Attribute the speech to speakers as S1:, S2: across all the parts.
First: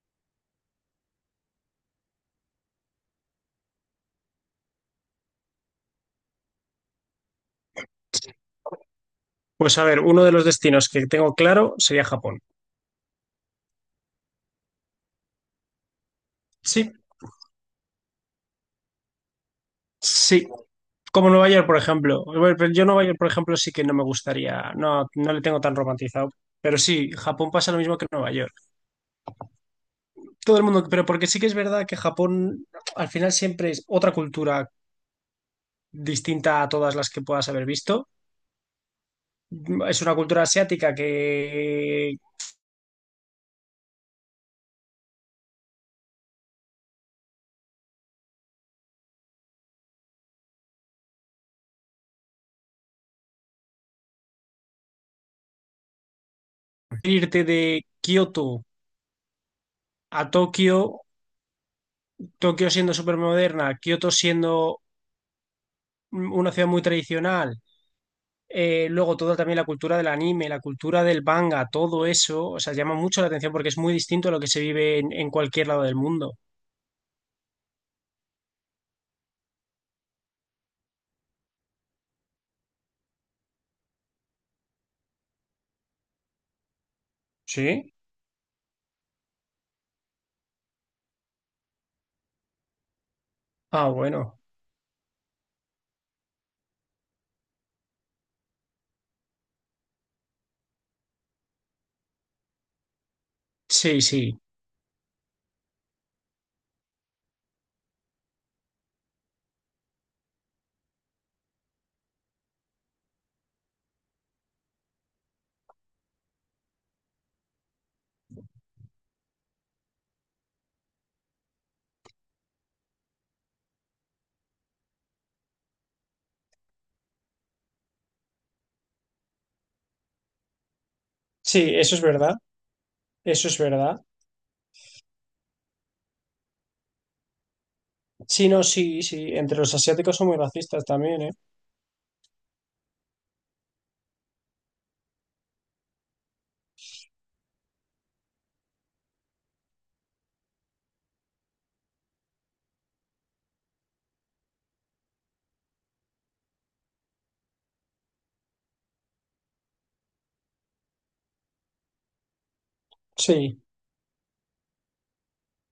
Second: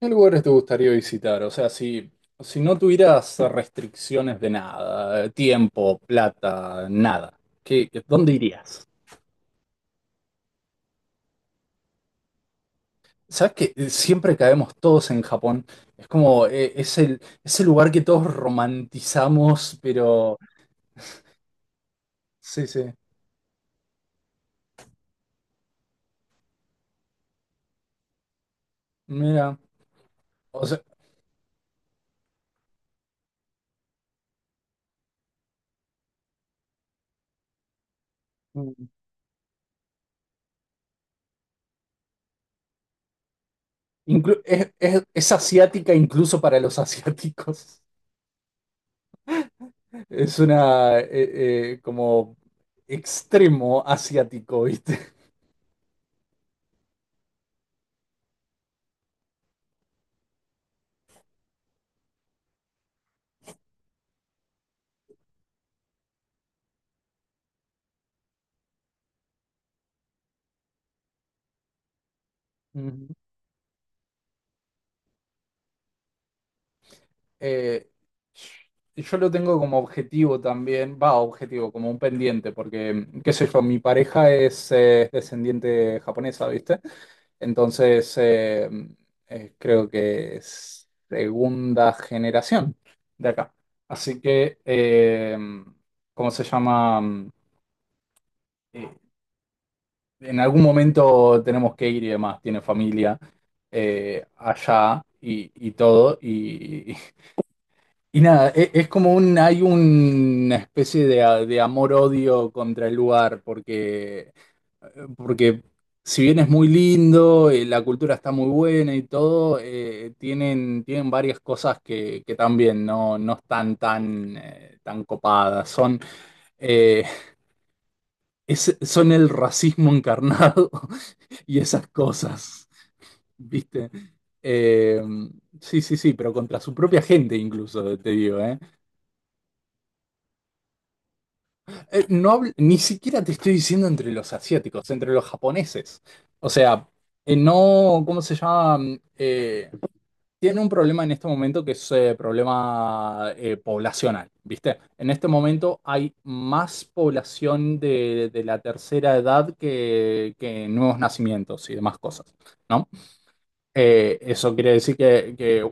S1: ¿Qué lugares te gustaría visitar? O sea, si no tuvieras restricciones de nada, tiempo, plata, nada, ¿ dónde irías?
S2: Pues a ver, uno de los destinos que tengo claro sería Japón.
S1: ¿Sabes que siempre caemos todos en Japón? Es como,
S2: Sí,
S1: es el lugar que todos romantizamos, pero
S2: sí. Como Nueva York, por ejemplo. Bueno,
S1: sí,
S2: pero yo
S1: sí,
S2: Nueva York, por ejemplo, sí que no me gustaría, no, no le tengo tan romantizado. Pero sí, Japón pasa lo mismo que Nueva York.
S1: mira,
S2: Todo el
S1: o sea,
S2: mundo, pero porque sí que es verdad que Japón al final siempre es otra cultura distinta a todas las que puedas haber visto.
S1: mm,
S2: Es una cultura asiática que
S1: es asiática incluso para los asiáticos. Es una, como extremo asiático, ¿viste?
S2: irte de Kioto a Tokio, Tokio siendo súper moderna, Kioto siendo una ciudad muy tradicional. Luego todo también la cultura del anime, la cultura del manga, todo eso, o sea, llama mucho la atención porque es muy distinto a lo que se vive en cualquier lado del mundo.
S1: eh, yo lo tengo como objetivo también, va, objetivo, como un pendiente, porque, qué sé yo, mi pareja es descendiente japonesa, ¿viste?
S2: ¿Sí?
S1: Entonces, creo que es segunda generación de acá.
S2: Ah,
S1: Así
S2: bueno.
S1: que, ¿cómo se llama? Eh, en algún momento tenemos que ir y demás, tiene familia
S2: Sí, sí.
S1: allá y, todo, y nada, es como un, hay una especie de, de amor-odio contra el lugar, porque si bien es muy lindo, la cultura está muy buena y todo, tienen varias cosas que también no están tan, tan copadas. Eh, son el racismo encarnado y
S2: Sí,
S1: esas
S2: eso es verdad.
S1: cosas,
S2: Eso es
S1: ¿viste?
S2: verdad.
S1: Eh, sí, sí, sí, pero contra su propia gente incluso, te digo,
S2: Sí,
S1: ¿eh?
S2: no, sí, sí. Entre los asiáticos son muy racistas también, ¿eh?
S1: Ni siquiera te estoy diciendo entre los asiáticos, entre los japoneses. O sea, no, ¿cómo se llama? Tiene un problema en este momento que es problema poblacional, ¿viste? En este momento hay más población de, la tercera edad que nuevos nacimientos y demás cosas, ¿no?
S2: Sí,
S1: Eso quiere decir que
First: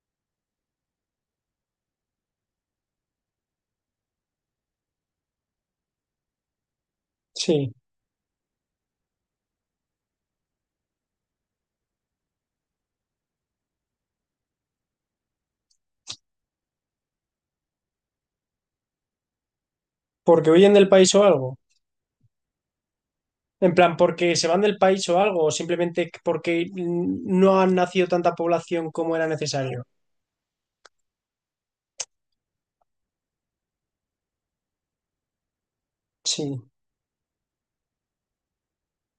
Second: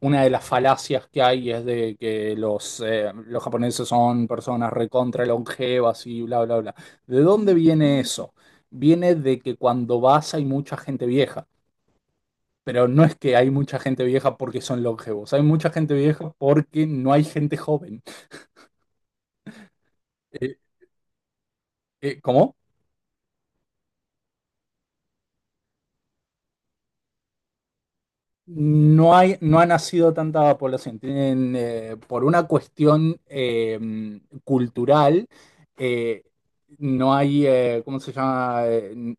S1: una de las falacias que hay es de que los japoneses son personas recontra longevas y bla, bla, bla. ¿De dónde
S2: sí.
S1: viene eso? Viene de que cuando vas hay mucha gente vieja, pero no es que hay mucha gente vieja porque son longevos, hay mucha gente vieja porque no hay gente joven.
S2: Porque
S1: Eh,
S2: huyen del país o algo.
S1: ¿Cómo?
S2: En plan, porque se van del país o algo, o simplemente porque no han nacido tanta población
S1: No
S2: como era
S1: hay, no ha
S2: necesario.
S1: nacido tanta población. Tienen, por una cuestión cultural, eh,
S2: Sí.
S1: no hay, ¿cómo se llama? Eh, n-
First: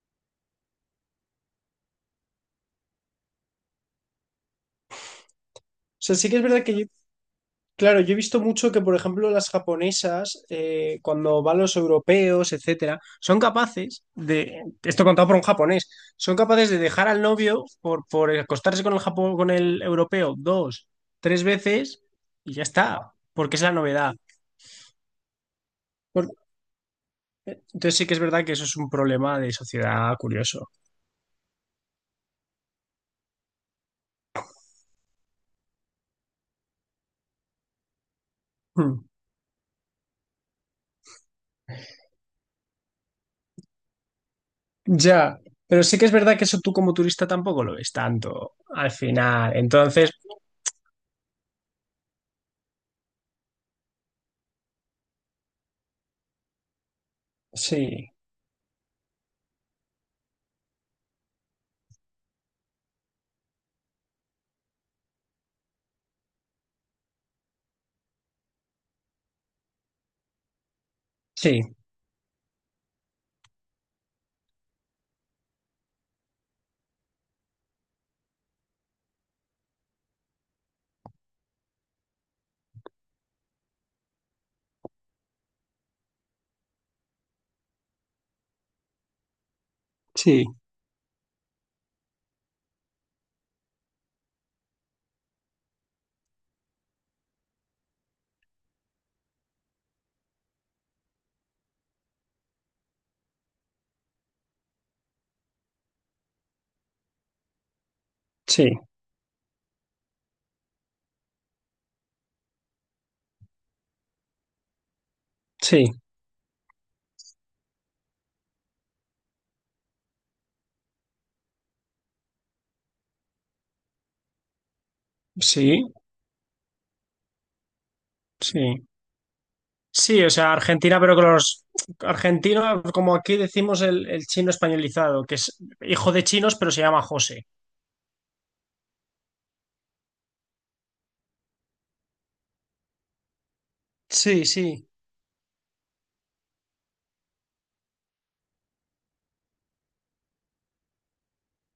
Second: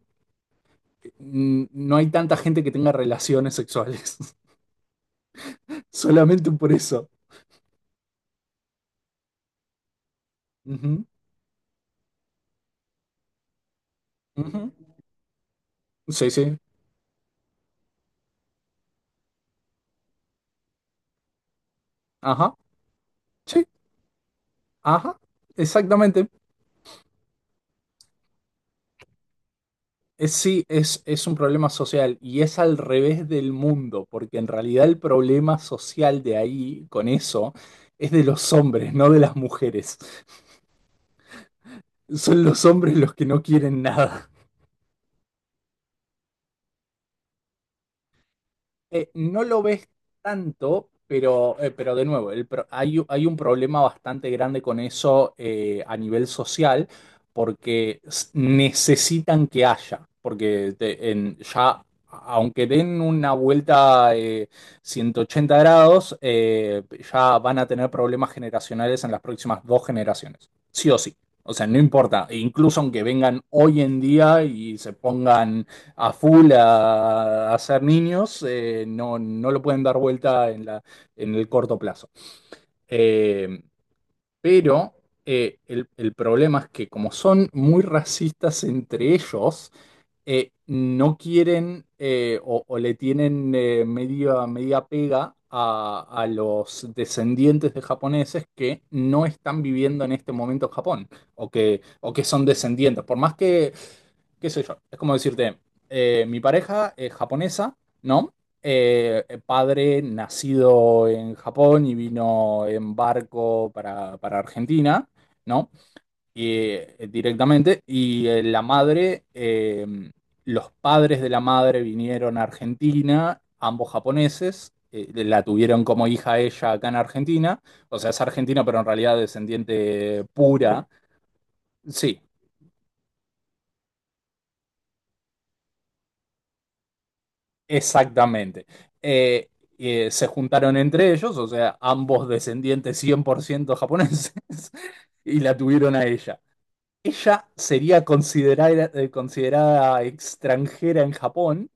S1: n- no hay tanta gente que tenga relaciones sexuales.
S2: O sea, sí que es
S1: Solamente
S2: verdad
S1: por
S2: que
S1: eso.
S2: claro, yo he visto mucho que, por ejemplo, las japonesas,
S1: Ujú,
S2: cuando van los europeos, etcétera, son capaces de,
S1: ujú.
S2: esto contado por un japonés,
S1: Sí,
S2: son
S1: sí.
S2: capaces de dejar al novio por acostarse con el con el europeo dos, tres veces y
S1: Ajá.
S2: ya está, porque es
S1: Sí.
S2: la novedad.
S1: Ajá. Exactamente.
S2: Por- entonces sí que es verdad que eso es un problema de sociedad
S1: Es, sí,
S2: curioso.
S1: es, es un problema social y es al revés del mundo, porque en realidad el problema social de ahí, con eso, es de los hombres,
S2: Hmm.
S1: no de las mujeres. Son los hombres los que no quieren nada.
S2: Ya, pero sí que es verdad que eso tú como turista tampoco lo ves tanto al
S1: No
S2: final.
S1: lo ves
S2: Entonces,
S1: tanto, pero de nuevo, hay un problema bastante grande con eso a nivel social, porque
S2: sí,
S1: necesitan que haya, porque te- en- ya, aunque den una vuelta 180 grados, ya van a tener problemas generacionales en las próximas dos generaciones, sí o sí. O sea,
S2: sí,
S1: no importa, e incluso aunque vengan hoy en día y se pongan a full a ser niños, no lo pueden dar vuelta en la, en el corto plazo. Eh, pero el problema es que como son muy racistas entre ellos,
S2: sí,
S1: no quieren o, le tienen media pega a los descendientes de japoneses que no están viviendo en este momento en Japón o que son descendientes. Por más que qué sé yo, es como decirte, mi pareja es japonesa, ¿no?
S2: sí,
S1: Padre nacido en Japón y vino en barco para Argentina, ¿no?
S2: sí.
S1: Y, directamente, y la madre, los padres de la madre vinieron a Argentina, ambos japoneses, la tuvieron
S2: Sí,
S1: como hija ella acá en Argentina, o sea, es
S2: sí,
S1: argentina, pero en realidad
S2: sí,
S1: descendiente
S2: o sea,
S1: pura.
S2: Argentina, pero que los
S1: Sí,
S2: argentinos, como aquí decimos el chino españolizado, que es hijo de chinos, pero se llama José.
S1: exactamente. Eh, se juntaron entre ellos, o sea, ambos descendientes 100% japoneses,
S2: Sí, sí,
S1: y la tuvieron a ella. Ella sería considerada extranjera en Japón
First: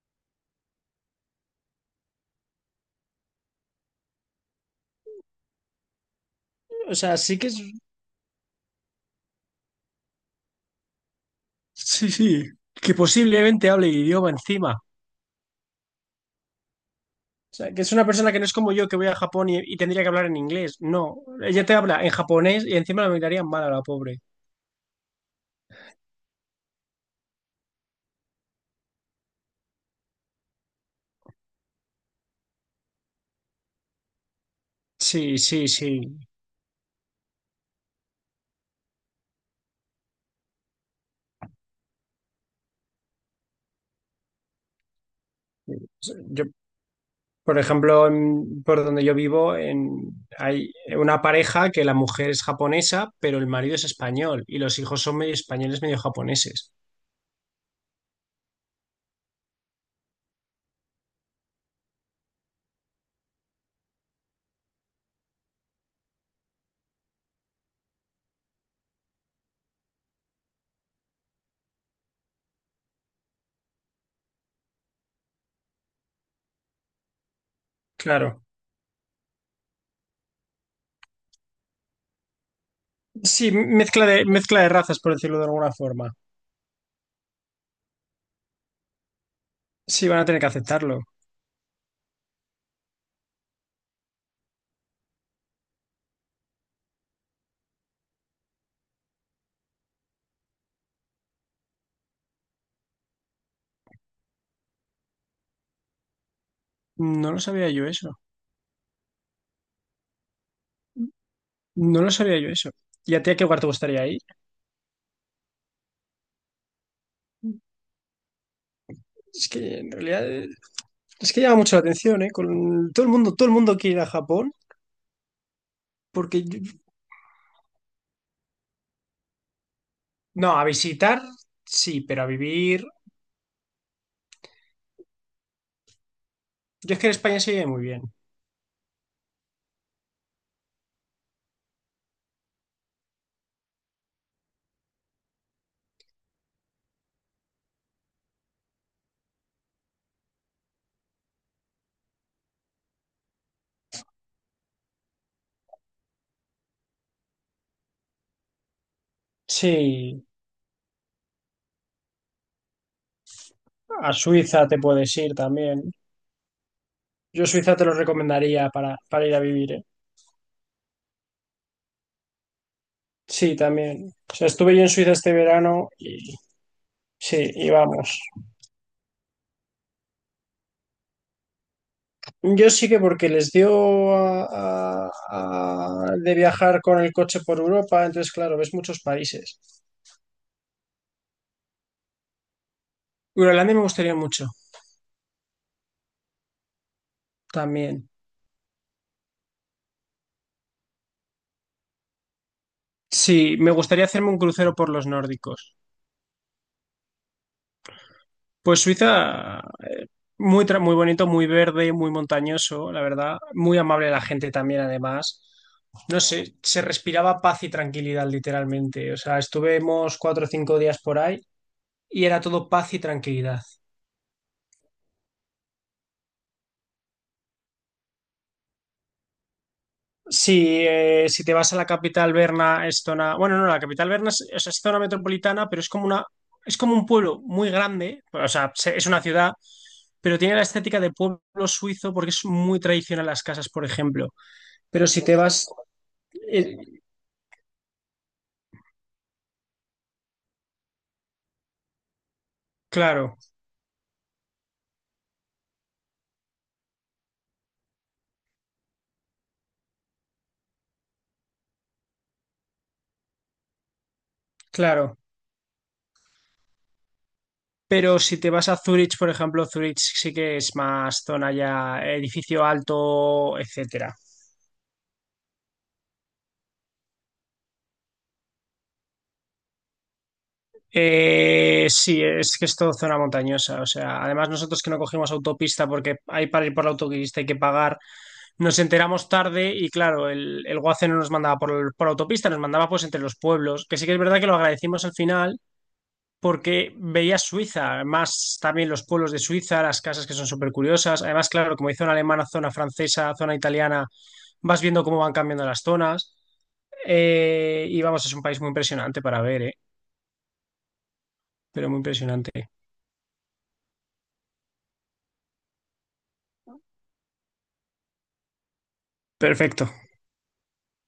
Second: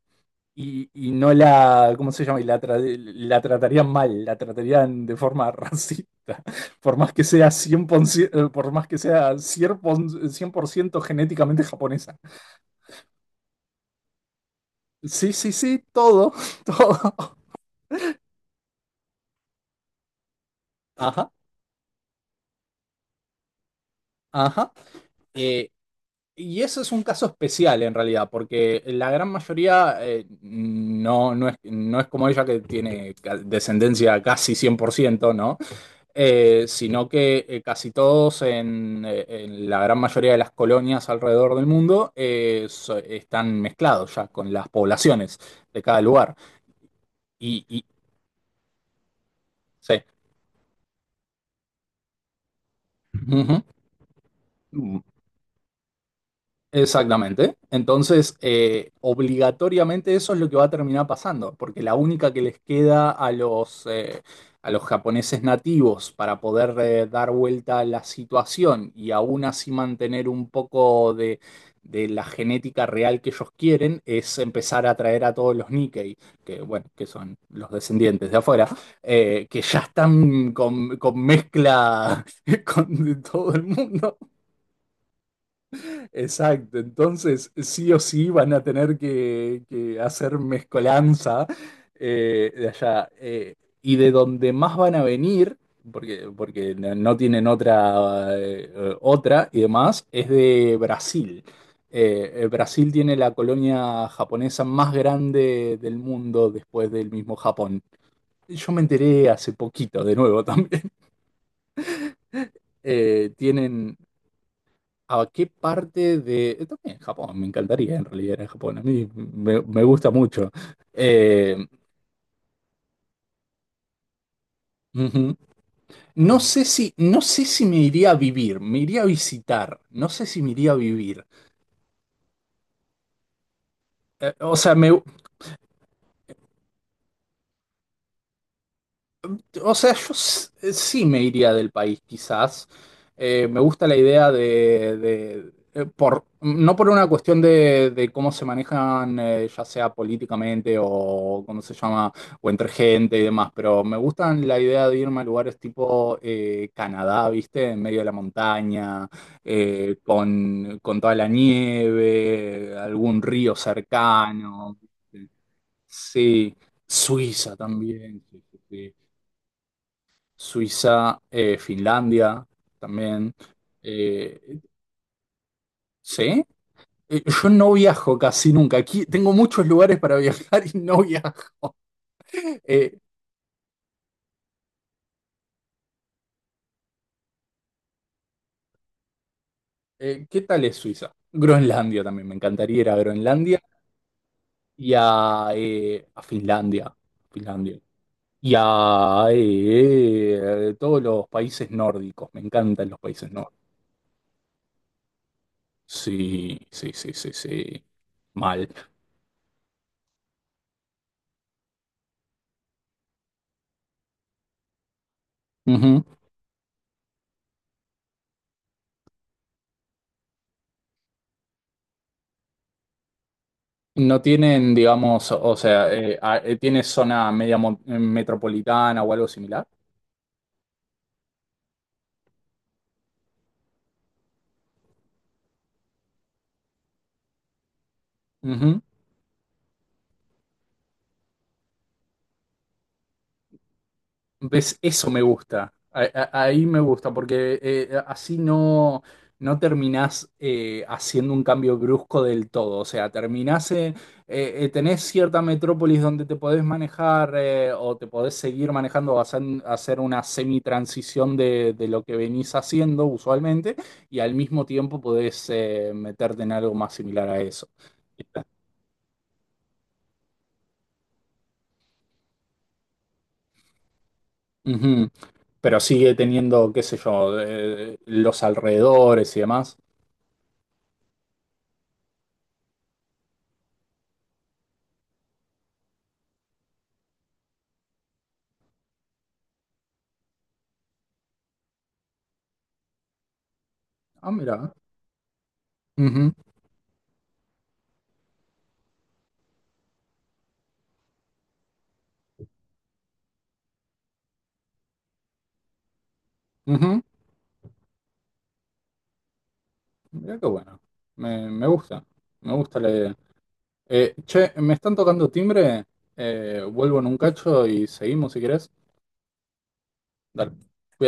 S1: y no la, ¿cómo se llama? La tratarían mal, la tratarían de forma racista,
S2: o
S1: por más
S2: sea,
S1: que
S2: sí que
S1: sea
S2: es,
S1: 100%, por más que sea 100% genéticamente
S2: sí,
S1: japonesa.
S2: sí, que posiblemente hable el idioma encima.
S1: Sí, sí, sí, todo, todo.
S2: O sea, que es una persona que no es como yo que voy a Japón y tendría que hablar en inglés. No,
S1: Ajá,
S2: ella te habla en japonés y encima la miraría mal a la pobre.
S1: ajá. Eh, Y eso es un caso especial en realidad, porque la gran mayoría no, no es como ella que tiene descendencia casi 100%,
S2: Sí,
S1: ¿no?
S2: sí, sí.
S1: Sino que casi todos en la gran mayoría de las colonias alrededor del mundo están mezclados ya con las poblaciones de cada lugar.
S2: Yo, por
S1: Y
S2: ejemplo, por donde yo vivo,
S1: sí.
S2: hay una pareja que la mujer es japonesa, pero el
S1: Ujú.
S2: marido es español y los hijos son medio españoles, medio japoneses.
S1: Exactamente. Entonces, obligatoriamente eso es lo que va a terminar pasando, porque la única que les queda a los japoneses nativos para poder dar vuelta a la situación y aún así mantener un poco de la genética real que ellos quieren es empezar a traer a todos los Nikkei, que bueno, que son los descendientes de
S2: Claro.
S1: afuera, que ya están con, mezcla con
S2: Sí,
S1: todo el mundo.
S2: mezcla de razas, por decirlo de alguna forma.
S1: Exacto, entonces sí o sí van a tener que
S2: Sí, van a
S1: hacer
S2: tener que aceptarlo.
S1: mezcolanza de allá. Y de donde más van a venir, porque no tienen otra y demás, es de Brasil. Brasil tiene la colonia japonesa más grande del mundo después del
S2: No
S1: mismo
S2: lo sabía
S1: Japón.
S2: yo eso.
S1: Yo me enteré hace poquito, de nuevo también.
S2: No lo sabía yo eso. ¿Y a ti
S1: Eh,
S2: a qué lugar te
S1: tienen,
S2: gustaría ir?
S1: ¿A qué parte de...? También Japón, me encantaría en realidad ir a Japón, a mí
S2: Es
S1: me,
S2: que
S1: me
S2: en
S1: gusta
S2: realidad
S1: mucho.
S2: es que llama
S1: Eh,
S2: mucho la atención, ¿eh? Con todo el mundo quiere ir a Japón
S1: ujú. No
S2: porque
S1: sé si, no sé si me iría a vivir, me iría a visitar, no sé si me
S2: no, a
S1: iría a
S2: visitar
S1: vivir.
S2: sí, pero a vivir.
S1: Eh, o sea, me,
S2: Yo es que en España se vive muy bien.
S1: O sea, sí me iría del país, quizás. Me gusta la idea de, por, no por una cuestión de, cómo se manejan, ya sea políticamente o cómo se llama, o entre gente y demás, pero me gustan la idea de irme a lugares tipo Canadá, ¿viste? En medio de la montaña,
S2: Sí,
S1: con toda la nieve, algún río
S2: a Suiza
S1: cercano.
S2: te puedes ir también.
S1: Sí,
S2: Yo
S1: Suiza
S2: Suiza te lo
S1: también. Sí, sí,
S2: recomendaría
S1: sí.
S2: para ir a vivir, ¿eh?
S1: Suiza, Finlandia también.
S2: Sí, también. O sea,
S1: Eh,
S2: estuve yo en Suiza este verano y
S1: ¿sí? Yo
S2: sí, y
S1: no viajo
S2: vamos.
S1: casi nunca. Aquí tengo muchos lugares para viajar y no viajo.
S2: Yo sí que
S1: Eh,
S2: porque les dio de viajar con el coche por Europa, entonces claro, ves muchos países.
S1: qué tal es Suiza? Groenlandia también. Me encantaría ir a Groenlandia
S2: Groenlandia me gustaría mucho
S1: y a Finlandia. Finlandia.
S2: también.
S1: Y a todos los países nórdicos. Me encantan los países
S2: Sí,
S1: nórdicos.
S2: me gustaría hacerme un crucero por los nórdicos.
S1: Sí, sí, sí, sí, sí. Mal.
S2: Pues Suiza muy bonito, muy verde, muy montañoso, la verdad. Muy amable la gente también, además. No sé, se respiraba paz y tranquilidad, literalmente. O sea, estuvimos cuatro o cinco días por ahí y era todo paz y tranquilidad.
S1: No tienen, digamos, o sea, tiene zona metropolitana o algo similar.
S2: Sí, si te vas a la capital Berna, es zona. Bueno, no, la capital Berna es, o sea, es zona metropolitana, pero es como una, es como un pueblo muy grande. O sea,
S1: Ujú.
S2: es una ciudad, pero tiene la estética de pueblo suizo porque es muy tradicional las casas, por ejemplo.
S1: ¿Ves?
S2: Pero
S1: Eso me
S2: si te vas.
S1: gusta. Ahí
S2: eh,
S1: me gusta, porque así no terminás haciendo un cambio brusco del todo. O sea,
S2: claro.
S1: terminás, tenés cierta metrópolis donde te podés manejar o te podés seguir manejando, vas a hacer una semi-transición de, lo que venís haciendo usualmente y al mismo tiempo
S2: Claro,
S1: podés meterte en algo más similar a eso.
S2: pero si te vas a Zurich, por ejemplo, Zurich sí que es más zona ya, edificio alto, etcétera.
S1: Ujú. Pero sigue teniendo, qué sé yo, los alrededores y demás.
S2: Sí, es que es todo zona montañosa, o sea, además nosotros que no cogimos autopista porque ahí para ir por la autopista hay que pagar, nos enteramos tarde y claro, el Guace no nos mandaba por autopista, nos mandaba pues entre los pueblos, que sí que es
S1: Ah,
S2: verdad que lo
S1: mira.
S2: agradecimos al final
S1: Ujú,
S2: porque veía Suiza, más también los pueblos de Suiza, las casas que son súper curiosas. Además, claro, como hay zona alemana, zona francesa, zona italiana, vas viendo cómo van cambiando las zonas.
S1: ujú.
S2: Y vamos, es un país muy impresionante para ver, ¿eh?
S1: Mira qué bueno. Me
S2: Pero muy
S1: gusta. Me
S2: impresionante.
S1: gusta la idea. Che, me están tocando timbre. Vuelvo en un cacho y seguimos si querés.
S2: Perfecto.
S1: Dale. Cuídate.